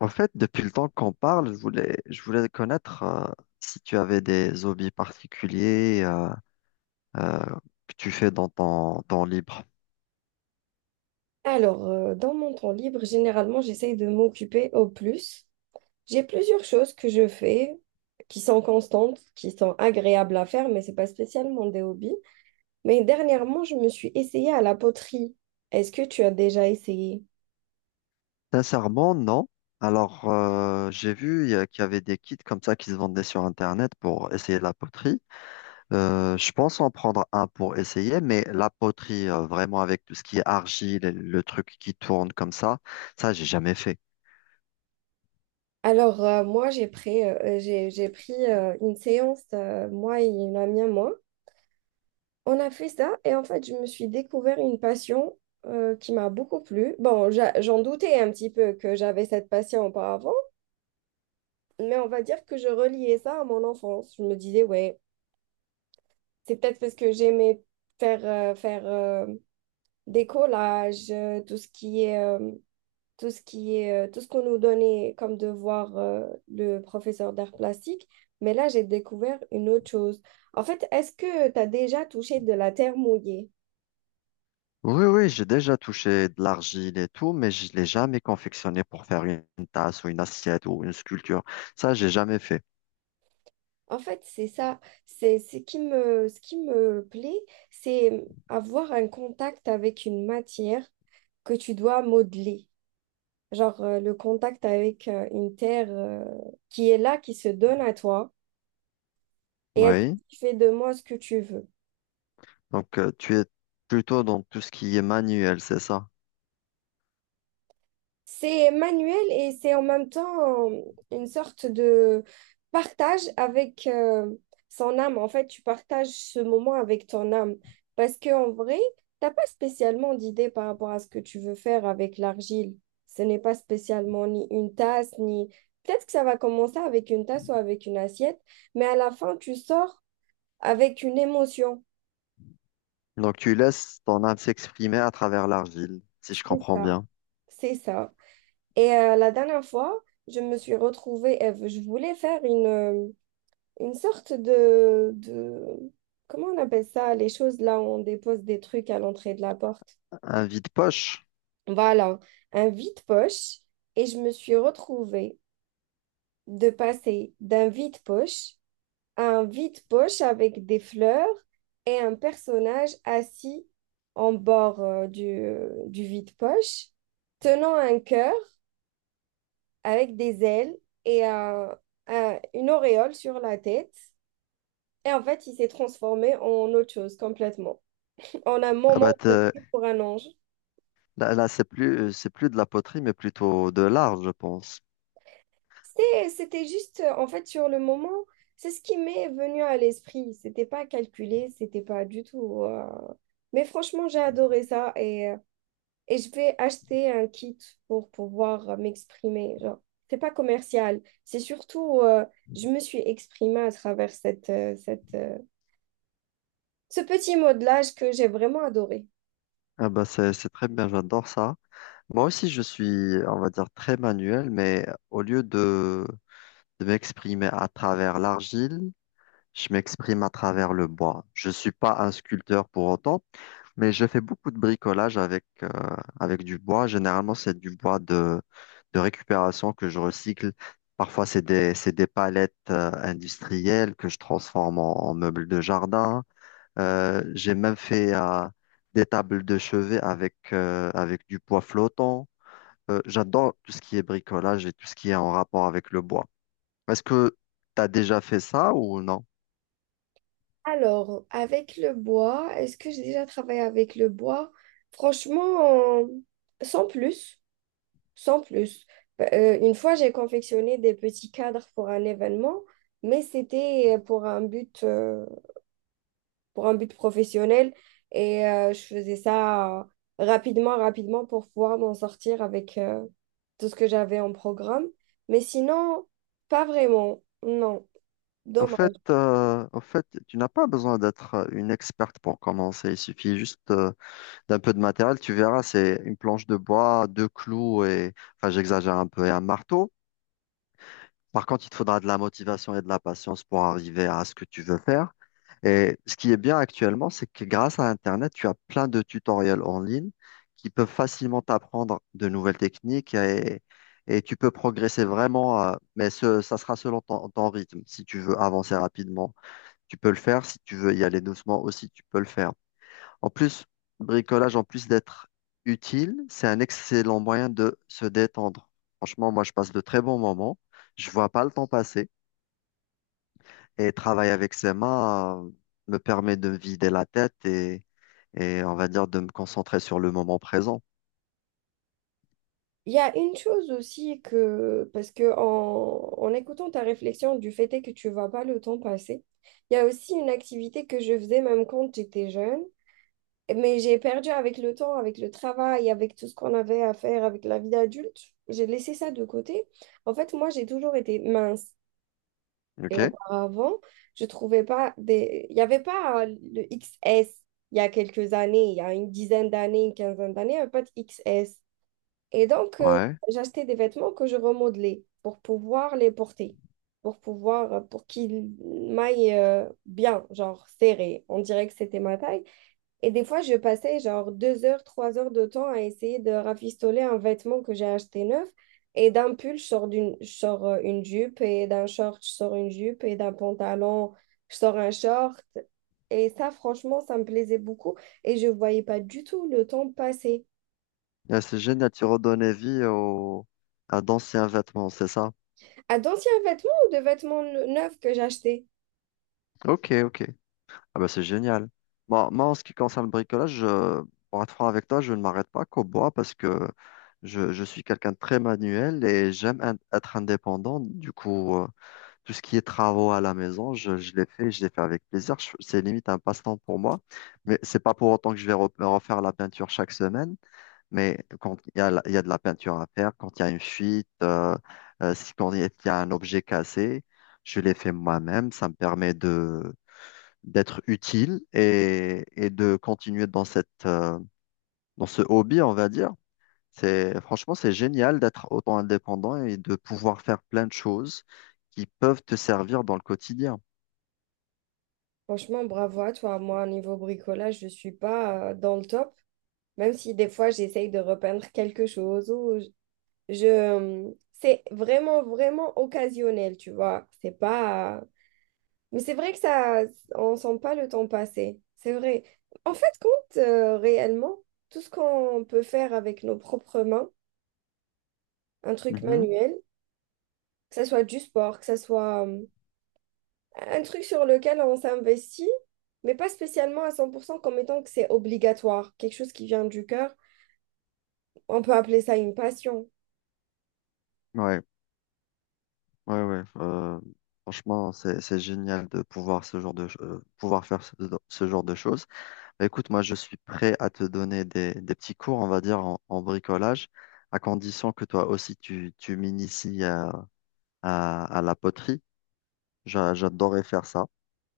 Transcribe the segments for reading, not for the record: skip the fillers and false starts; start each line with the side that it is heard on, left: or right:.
left: En fait, depuis le temps qu'on parle, je voulais connaître si tu avais des hobbies particuliers euh, que tu fais dans ton temps libre.
right: Dans mon temps libre, généralement, j'essaye de m'occuper au plus. J'ai plusieurs choses que je fais qui sont constantes, qui sont agréables à faire, mais c'est pas spécialement des hobbies. Mais dernièrement, je me suis essayée à la poterie. Est-ce que tu as déjà essayé?
left: Sincèrement, non. Alors, j'ai vu qu'il y avait des kits comme ça qui se vendaient sur Internet pour essayer la poterie. Je pense en prendre un pour essayer, mais la poterie, vraiment avec tout ce qui est argile, et le truc qui tourne comme ça, j'ai jamais fait.
right: Moi, j'ai pris une séance, moi et une amie à moi. On a fait ça et en fait, je me suis découvert une passion qui m'a beaucoup plu. Bon, j'en doutais un petit peu que j'avais cette passion auparavant, mais on va dire que je reliais ça à mon enfance. Je me disais, ouais, c'est peut-être parce que j'aimais faire des collages, tout ce qui est, tout ce qui est, tout ce qu'on nous donnait comme devoir, le professeur d'art plastique. Mais là, j'ai découvert une autre chose. En fait, est-ce que tu as déjà touché de la terre mouillée?
left: Oui, oui, j'ai déjà touché de l'argile et tout, mais je l'ai jamais confectionné pour faire une tasse ou une assiette ou une sculpture. Ça, j'ai jamais fait.
right: En fait, c'est ça. Ce qui me plaît, c'est avoir un contact avec une matière que tu dois modeler. Le contact avec une terre qui est là, qui se donne à toi, et elle te
left: Oui.
right: dit, fais de moi ce que tu veux.
left: Donc, tu es plutôt dans tout ce qui est manuel, c'est ça?
right: C'est manuel et c'est en même temps une sorte de partage avec son âme. En fait, tu partages ce moment avec ton âme, parce qu'en vrai, t'as pas spécialement d'idée par rapport à ce que tu veux faire avec l'argile. Ce n'est pas spécialement ni une tasse, ni... Peut-être que ça va commencer avec une tasse ou avec une assiette, mais à la fin, tu sors avec une émotion.
left: Donc, tu laisses ton âme s'exprimer à travers l'argile, si je
right: C'est
left: comprends
right: ça,
left: bien.
right: c'est ça. Et la dernière fois, je me suis retrouvée, Eve, je voulais faire une sorte de... Comment on appelle ça? Les choses là où on dépose des trucs à l'entrée de la porte.
left: Un vide-poche?
right: Voilà, un vide-poche. Et je me suis retrouvée de passer d'un vide-poche un vide-poche avec des fleurs et un personnage assis en bord du vide-poche, tenant un cœur avec des ailes et une auréole sur la tête. Et en fait, il s'est transformé en autre chose complètement, en un
left: Ah bah
right: moment de
left: t'es-
right: pluie pour un ange.
left: là, c'est plus de la poterie, mais plutôt de l'art, je pense.
right: C'était juste, en fait, sur le moment, c'est ce qui m'est venu à l'esprit. C'était pas calculé, c'était pas du tout. Mais franchement, j'ai adoré ça et et je vais acheter un kit pour pouvoir m'exprimer. Genre, c'est pas commercial, c'est surtout je me suis exprimée à travers cette ce petit modelage que j'ai vraiment adoré.
left: Ah bah c'est très bien, j'adore ça. Moi aussi, je suis, on va dire, très manuel, mais au lieu de m'exprimer à travers l'argile, je m'exprime à travers le bois. Je suis pas un sculpteur pour autant, mais je fais beaucoup de bricolage avec, avec du bois. Généralement, c'est du bois de récupération que je recycle. Parfois, c'est des palettes industrielles que je transforme en, en meubles de jardin. J'ai même fait des tables de chevet avec, avec du bois flottant. J'adore tout ce qui est bricolage et tout ce qui est en rapport avec le bois. Est-ce que tu as déjà fait ça ou non?
right: Alors, avec le bois, est-ce que j'ai déjà travaillé avec le bois? Franchement, sans plus, sans plus. Bah, une fois, j'ai confectionné des petits cadres pour un événement, mais c'était pour un but professionnel. Et je faisais ça rapidement, rapidement pour pouvoir m'en sortir avec tout ce que j'avais en programme. Mais sinon, pas vraiment. Non,
left: En
right: dommage.
left: fait, en fait, tu n'as pas besoin d'être une experte pour commencer. Il suffit juste d'un peu de matériel. Tu verras, c'est une planche de bois, deux clous et, enfin, j'exagère un peu, et un marteau. Par contre, il te faudra de la motivation et de la patience pour arriver à ce que tu veux faire. Et ce qui est bien actuellement, c'est que grâce à Internet, tu as plein de tutoriels en ligne qui peuvent facilement t'apprendre de nouvelles techniques et tu peux progresser vraiment, mais ce, ça sera selon ton rythme, si tu veux avancer rapidement tu peux le faire. Si tu veux y aller doucement aussi, tu peux le faire. En plus, le bricolage, en plus d'être utile, c'est un excellent moyen de se détendre. Franchement, moi, je passe de très bons moments. Je vois pas le temps passer. Et travailler avec ses mains, me permet de me vider la tête et on va dire de me concentrer sur le moment présent.
right: Il y a une chose aussi que, parce que en écoutant ta réflexion du fait est que tu vois pas le temps passer, il y a aussi une activité que je faisais même quand j'étais jeune. Mais j'ai perdu avec le temps, avec le travail, avec tout ce qu'on avait à faire, avec la vie d'adulte. J'ai laissé ça de côté. En fait, moi, j'ai toujours été mince. Et
left: OK?
right: auparavant, je trouvais pas des... Il n'y avait pas le XS il y a quelques années, il y a une dizaine d'années, une quinzaine d'années, il n'y avait pas de XS. Et donc,
left: Ouais.
right: j'achetais des vêtements que je remodelais pour pouvoir les porter, pour pouvoir, pour qu'ils m'aillent bien, genre serré. On dirait que c'était ma taille. Et des fois, je passais genre deux heures, trois heures de temps à essayer de rafistoler un vêtement que j'ai acheté neuf. Et d'un pull, je sors une jupe, et d'un short, je sors une jupe, et d'un pantalon, je sors un short. Et ça, franchement, ça me plaisait beaucoup. Et je ne voyais pas du tout le temps passer.
left: Ah, c'est génial, tu redonnais vie au... à d'anciens vêtements, c'est ça?
right: À d'anciens vêtements ou de vêtements neufs que j'achetais?
left: Ok, ok. Ah bah c'est génial. Moi, en ce qui concerne le bricolage, pour être franc avec toi, je ne m'arrête pas qu'au bois parce que je suis quelqu'un de très manuel et être indépendant. Du coup, tout ce qui est travaux à la maison, je l'ai fait avec plaisir. C'est limite un passe-temps pour moi, mais c'est pas pour autant que je vais refaire la peinture chaque semaine. Mais quand il y a, il y a de la peinture à faire, quand il y a une fuite, si quand il y a un objet cassé, je l'ai fait moi-même. Ça me permet de d'être utile et de continuer dans cette dans ce hobby, on va dire. C'est franchement c'est génial d'être autant indépendant et de pouvoir faire plein de choses qui peuvent te servir dans le quotidien.
right: Franchement, bravo à toi. Moi, niveau bricolage, je ne suis pas dans le top. Même si des fois, j'essaye de repeindre quelque chose ou je c'est vraiment, vraiment occasionnel, tu vois. C'est pas... Mais c'est vrai que ça, on sent pas le temps passer. C'est vrai. En fait, compte réellement, tout ce qu'on peut faire avec nos propres mains, un truc
left: Mhm.
right: manuel, que ce soit du sport, que ce soit un truc sur lequel on s'investit, mais pas spécialement à 100% comme étant que c'est obligatoire, quelque chose qui vient du cœur, on peut appeler ça une passion.
left: Ouais, ouais, ouais. Franchement, c'est génial de pouvoir ce genre de ch- pouvoir faire ce genre de choses. Bah, écoute, moi, je suis prêt à te donner des petits cours, on va dire, en, en bricolage, à condition que toi aussi, tu m'inities à, à la poterie. J'adorerais faire ça.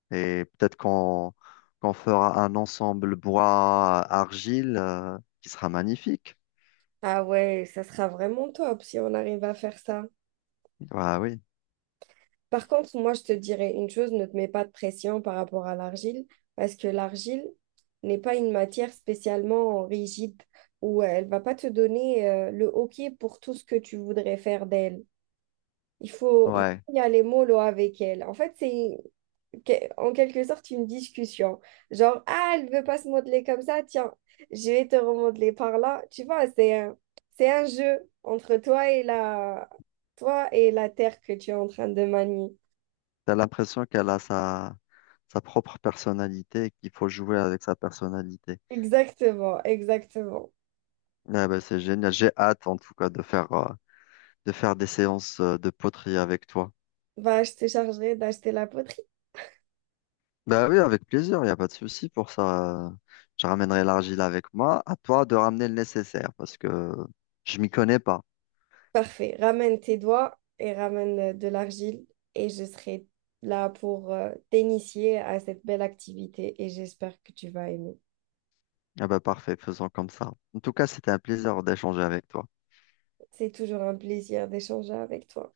left: Et peut-être qu'on fera un ensemble bois-argile qui sera magnifique.
right: Ah ouais, ça sera vraiment top si on arrive à faire ça.
left: Ah oui.
right: Par contre, moi, je te dirais une chose, ne te mets pas de pression par rapport à l'argile, parce que l'argile n'est pas une matière spécialement rigide où elle va pas te donner le OK pour tout ce que tu voudrais faire d'elle. Il
left: Ouais.
right: faut y aller mollo avec elle. En fait, en quelque sorte une discussion. Genre, ah, elle veut pas se modeler comme ça, tiens, je vais te remodeler par là. Tu vois, c'est un jeu entre toi et toi et la terre que tu es en train de manier.
left: T'as l'impression qu'elle a sa, sa propre personnalité et qu'il faut jouer avec sa personnalité.
right: Exactement, exactement.
left: Ouais, ben c'est génial. J'ai hâte, en tout cas, de faire des séances de poterie avec toi.
right: Bah, je te chargerai d'acheter la poterie.
left: Bah oui, avec plaisir, il n'y a pas de souci pour ça. Je ramènerai l'argile avec moi. À toi de ramener le nécessaire parce que je m'y connais pas.
right: Parfait. Ramène tes doigts et ramène de l'argile et je serai là pour t'initier à cette belle activité et j'espère que tu vas aimer.
left: Ah bah parfait, faisons comme ça. En tout cas, c'était un plaisir d'échanger avec toi.
right: C'est toujours un plaisir d'échanger avec toi.